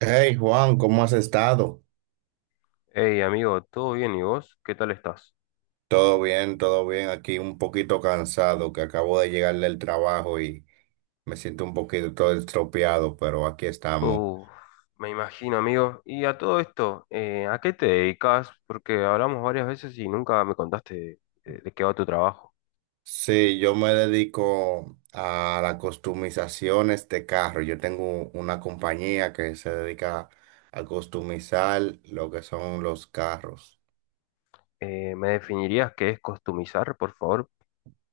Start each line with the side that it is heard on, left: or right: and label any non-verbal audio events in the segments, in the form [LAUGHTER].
right: Hey Juan, ¿cómo has estado?
left: Hey amigo, ¿todo bien y vos? ¿Qué tal estás?
right: Todo bien, todo bien. Aquí un poquito cansado, que acabo de llegar del trabajo y me siento un poquito todo estropeado, pero aquí estamos.
left: Uf, me imagino amigo. Y a todo esto, ¿a qué te dedicas? Porque hablamos varias veces y nunca me contaste qué va tu trabajo.
right: Sí, yo me dedico a las customizaciones de este carro. Yo tengo una compañía que se dedica a customizar lo que son los carros,
left: ¿Me definirías qué es customizar, por favor?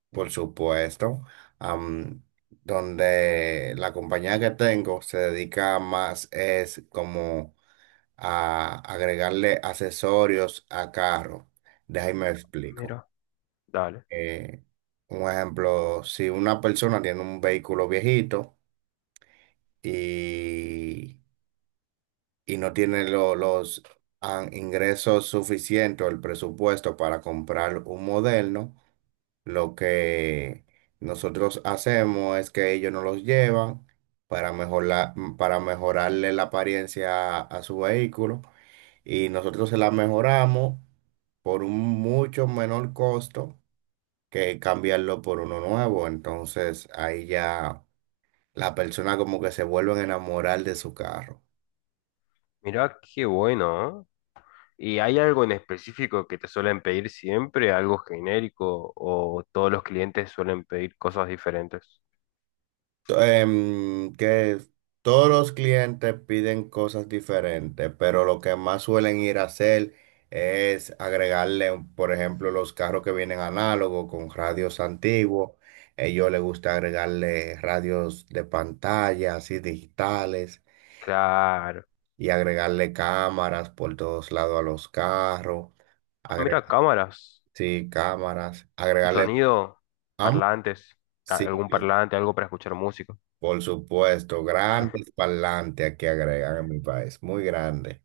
right: por supuesto. am, Donde la compañía que tengo se dedica más es como a agregarle accesorios a carro. Déjame explico.
left: Mira, dale.
right: Eh, un ejemplo, si una persona tiene un vehículo viejito y, y no tiene los ingresos suficientes o el presupuesto para comprar un moderno, lo que nosotros hacemos es que ellos nos los llevan para mejorar, para mejorarle la apariencia a su vehículo y nosotros se la mejoramos por un mucho menor costo que cambiarlo por uno nuevo. Entonces ahí ya la persona como que se vuelven a enamorar de su carro.
left: Mira, qué bueno. ¿Eh? ¿Y hay algo en específico que te suelen pedir siempre? ¿Algo genérico? ¿O todos los clientes suelen pedir cosas diferentes?
right: Que todos los clientes piden cosas diferentes, pero lo que más suelen ir a hacer es agregarle, por ejemplo, los carros que vienen análogos con radios antiguos. Ellos les gusta agregarle radios de pantalla, así digitales.
left: Claro.
right: Y agregarle cámaras por todos lados a los carros,
left: Ah,
right: agregar,
left: mira, cámaras.
right: sí, cámaras,
left: Y
right: agregarle,
left: sonido,
right: am-
left: parlantes,
right: sí,
left: algún parlante, algo para escuchar música.
right: por supuesto, grandes parlantes que agregan en mi país, muy grande.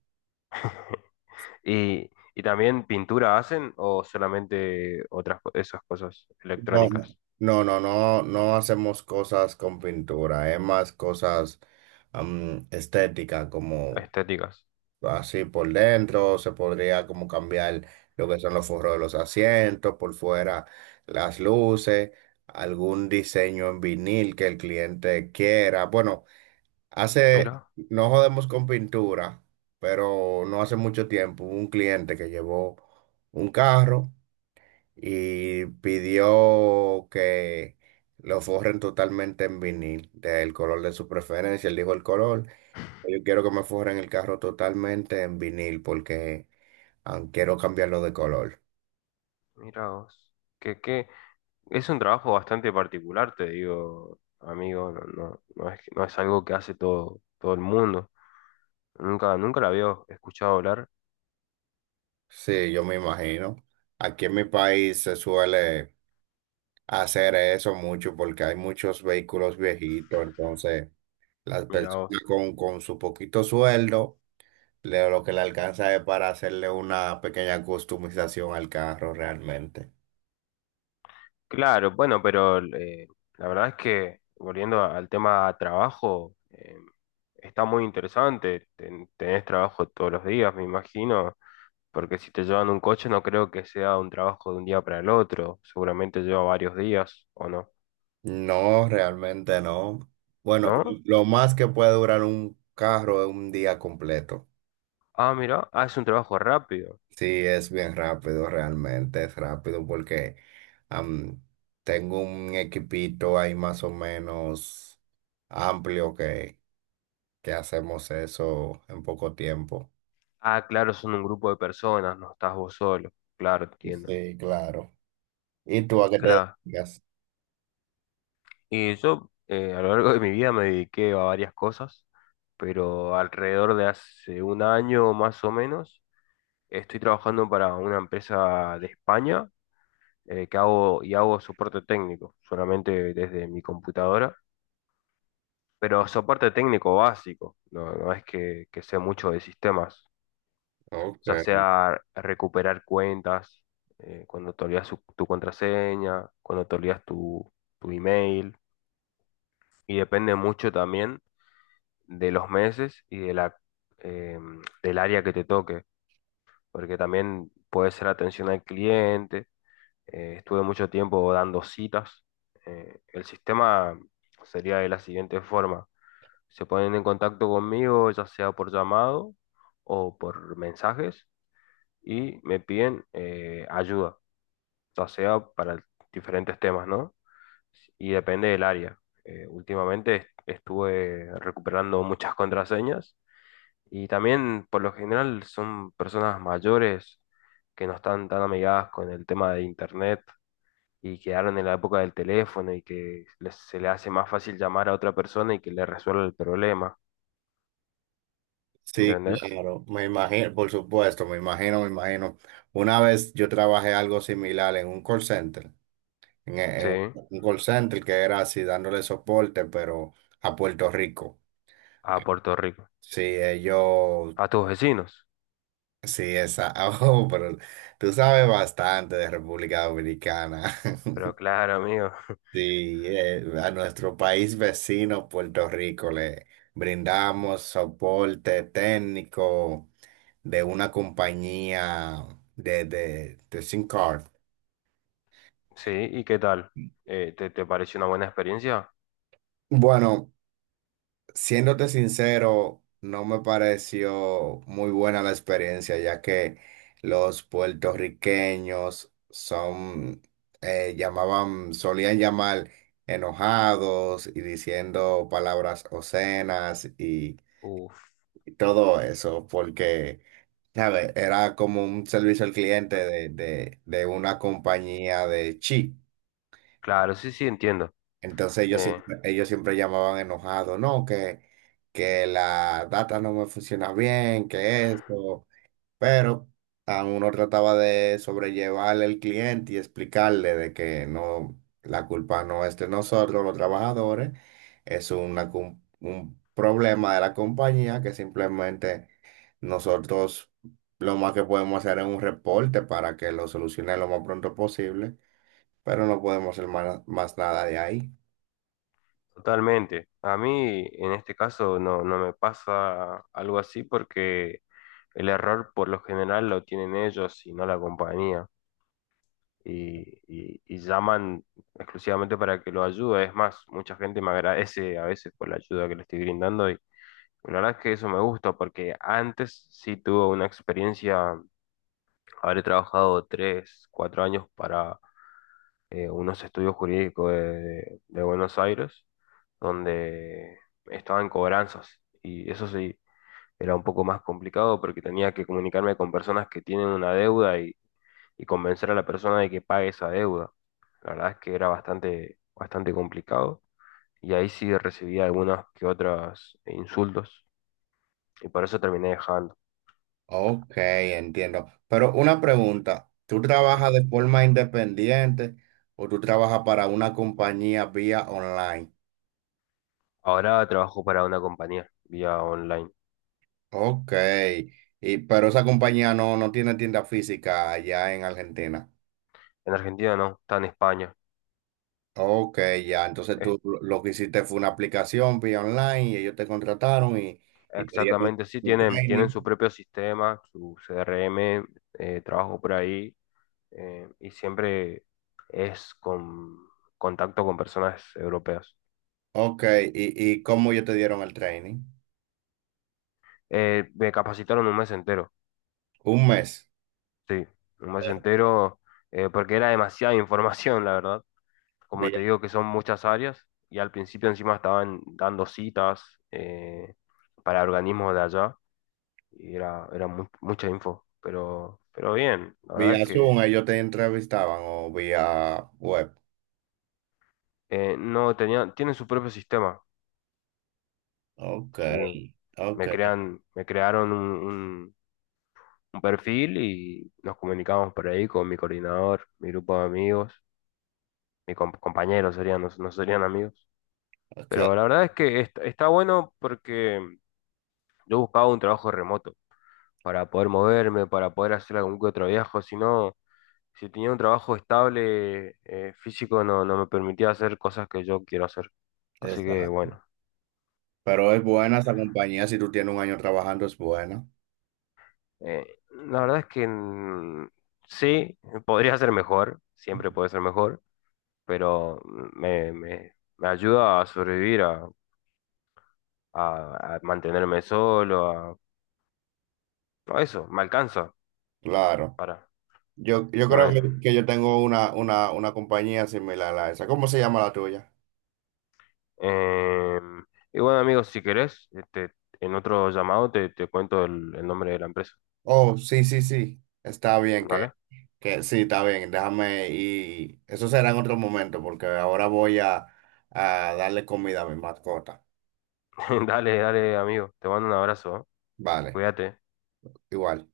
left: Y, y también pintura hacen o solamente esas cosas
right: No, no,
left: electrónicas,
right: no hacemos cosas con pintura, es más cosas estéticas como...
left: estéticas.
right: Así por dentro se podría como cambiar lo que son los forros de los asientos, por fuera las luces, algún diseño en vinil que el cliente quiera. Bueno, hace,
left: Mira,
right: no jodemos con pintura, pero no hace mucho tiempo hubo un cliente que llevó un carro y pidió que lo forren totalmente en vinil, del color de su preferencia, él dijo el color. Yo quiero que me forren el carro totalmente en vinil porque quiero cambiarlo de color.
left: mira vos. Que es un trabajo bastante particular, te digo, amigo, no es algo que hace todo el mundo. Nunca la había escuchado hablar.
right: Sí, yo me imagino. Aquí en mi país se suele hacer eso mucho porque hay muchos vehículos viejitos, entonces las
left: Mira
right: personas
left: vos.
right: con su poquito sueldo, lo que le alcanza es para hacerle una pequeña customización al carro realmente.
left: Claro, bueno, pero la verdad es que volviendo al tema trabajo, está muy interesante. Tenés trabajo todos los días, me imagino, porque si te llevan un coche no creo que sea un trabajo de un día para el otro. Seguramente lleva varios días, ¿o no?
right: No, realmente no. Bueno,
left: ¿No?
right: lo más que puede durar un carro es un día completo.
left: Ah, mira, ah, es un trabajo rápido.
right: Sí, es bien rápido, realmente es rápido porque am, tengo un equipito ahí más o menos amplio que hacemos eso en poco tiempo.
left: Ah, claro, son un grupo de personas, no estás vos solo. Claro, entiendo.
right: Sí, claro. ¿Y tú a qué te
left: Claro.
right: dedicas?
left: Y yo a lo largo de mi vida me dediqué a varias cosas, pero alrededor de hace un año más o menos estoy trabajando para una empresa de España que hago y hago soporte técnico, solamente desde mi computadora, pero soporte técnico básico, no es que sé mucho de sistemas, ya
right: Okay.
left: sea recuperar cuentas, cuando te olvidas tu contraseña, cuando te olvidas tu email, y depende mucho también de los meses y de eh, del área que te toque, porque también puede ser atención al cliente. Estuve mucho tiempo dando citas. El sistema sería de la siguiente forma. Se ponen en contacto conmigo, ya sea por llamado o por mensajes, y me piden ayuda, ya sea para diferentes temas, ¿no? Y depende del área. Últimamente estuve recuperando muchas contraseñas. Y también, por lo general, son personas mayores que no están tan amigadas con el tema de internet y quedaron en la época del teléfono y que se le hace más fácil llamar a otra persona y que le resuelva el problema,
right: Sí,
left: ¿entendés?
right: claro, me imagino, por supuesto, me imagino, me imagino. Una vez yo trabajé algo similar en un call center,
left: Sí,
right: en un call center que era así dándole soporte, pero a Puerto Rico.
left: a Puerto Rico,
right: Sí, ellos,
left: a tus vecinos.
right: sí, esa, [LAUGHS] oh, pero tú sabes bastante de República Dominicana. [LAUGHS]
left: Pero claro, amigo, [LAUGHS]
right: Sí, a nuestro país vecino, Puerto Rico, le brindamos soporte técnico de una compañía de SIM card.
left: sí, ¿y qué tal? ¿Te, te pareció una buena experiencia?
right: Bueno. Siéndote sincero, no me pareció muy buena la experiencia, ya que los puertorriqueños son, llamaban, solían llamar enojados y diciendo palabras obscenas
left: Uf,
right: y todo eso, porque, ¿sabes? Era como un servicio al cliente de una compañía de chi.
left: claro, sí, sí, entiendo.
right: Entonces
left: Eh,
right: ellos siempre llamaban enojados, no, que la data no me funciona bien, que esto, pero uno trataba de sobrellevarle al cliente y explicarle de que no, la culpa no es de nosotros, los trabajadores, es una, un problema de la compañía que simplemente nosotros lo más que podemos hacer es un reporte para que lo solucione lo más pronto posible, pero no podemos hacer más nada de ahí.
left: totalmente. A mí, en este caso, no, no me pasa algo así porque el error por lo general lo tienen ellos y no la compañía. Y, y llaman exclusivamente para que lo ayude. Es más, mucha gente me agradece a veces por la ayuda que le estoy brindando y la verdad es que eso me gusta porque antes sí tuve una experiencia, habré trabajado tres, cuatro años para unos estudios jurídicos de Buenos Aires donde estaba en cobranzas y eso sí era un poco más complicado porque tenía que comunicarme con personas que tienen una deuda y convencer a la persona de que pague esa deuda. La verdad es que era bastante, bastante complicado y ahí sí recibía algunas que otras insultos y por eso terminé dejando.
right: Ok, entiendo. Pero una pregunta, ¿tú trabajas
left: Ujú.
right: de forma independiente o tú trabajas para una compañía vía online?
left: Ahora trabajo para una compañía vía online.
right: Ok, y, pero esa compañía no, no tiene tienda física allá en Argentina.
left: En Argentina no, está en España.
right: Ok, ya, entonces
left: Es-
right: tú lo que hiciste fue una aplicación vía online y ellos te contrataron y te dieron
left: Exactamente, sí,
right: un
left: tienen, tienen
right: training.
left: su propio sistema, su CRM, trabajo por ahí y siempre es con contacto con personas europeas.
right: Ok, ¿ y cómo ellos te dieron el training?
left: Me capacitaron un mes entero.
right: Un mes,
left: Sí, un mes entero, porque era demasiada información, la verdad. Como
right: vía,
left: te digo, que son muchas áreas y al principio encima estaban dando citas eh, para organismos de allá y era, era mucha info, pero bien, la verdad es
right: vía
left: que
right: Zoom, ellos te entrevistaban o vía web.
left: no tenían, tienen su propio sistema.
right: Ok,
left: Sí,
right: ok,
left: Me crearon un perfil y nos comunicamos por ahí con mi coordinador, mi grupo de amigos, mis compañeros serían, no serían amigos.
right: ok.
left: Pero la verdad es que está bueno porque yo buscaba un trabajo remoto para poder moverme, para poder hacer algún que otro viaje. Si no, si tenía un trabajo estable físico, no, no me permitía hacer cosas que yo quiero hacer. Así que
right: Exacto.
left: bueno,
right: Pero es buena esa compañía, si tú tienes 1 año trabajando, es buena.
left: la verdad es que sí, podría ser mejor, siempre
right: Ujú.
left: puede ser mejor, pero me ayuda a sobrevivir, a, a mantenerme solo, a eso, me alcanza
right: Claro.
left: para,
right: Yo creo
left: ¿no?
right: que yo tengo una compañía similar a esa. ¿Cómo se llama la tuya?
left: Em, y bueno, amigos, si querés, este, en otro llamado te cuento el nombre de la empresa,
right: Oh, sí, sí, sí. Está bien
left: ¿vale?
right: que sí, está bien. Déjame y eso será en otro momento porque ahora voy a darle comida a mi mascota.
left: [LAUGHS] Dale, dale, amigo. Te mando un abrazo, ¿eh?
right: Vale,
left: Cuídate.
right: igual.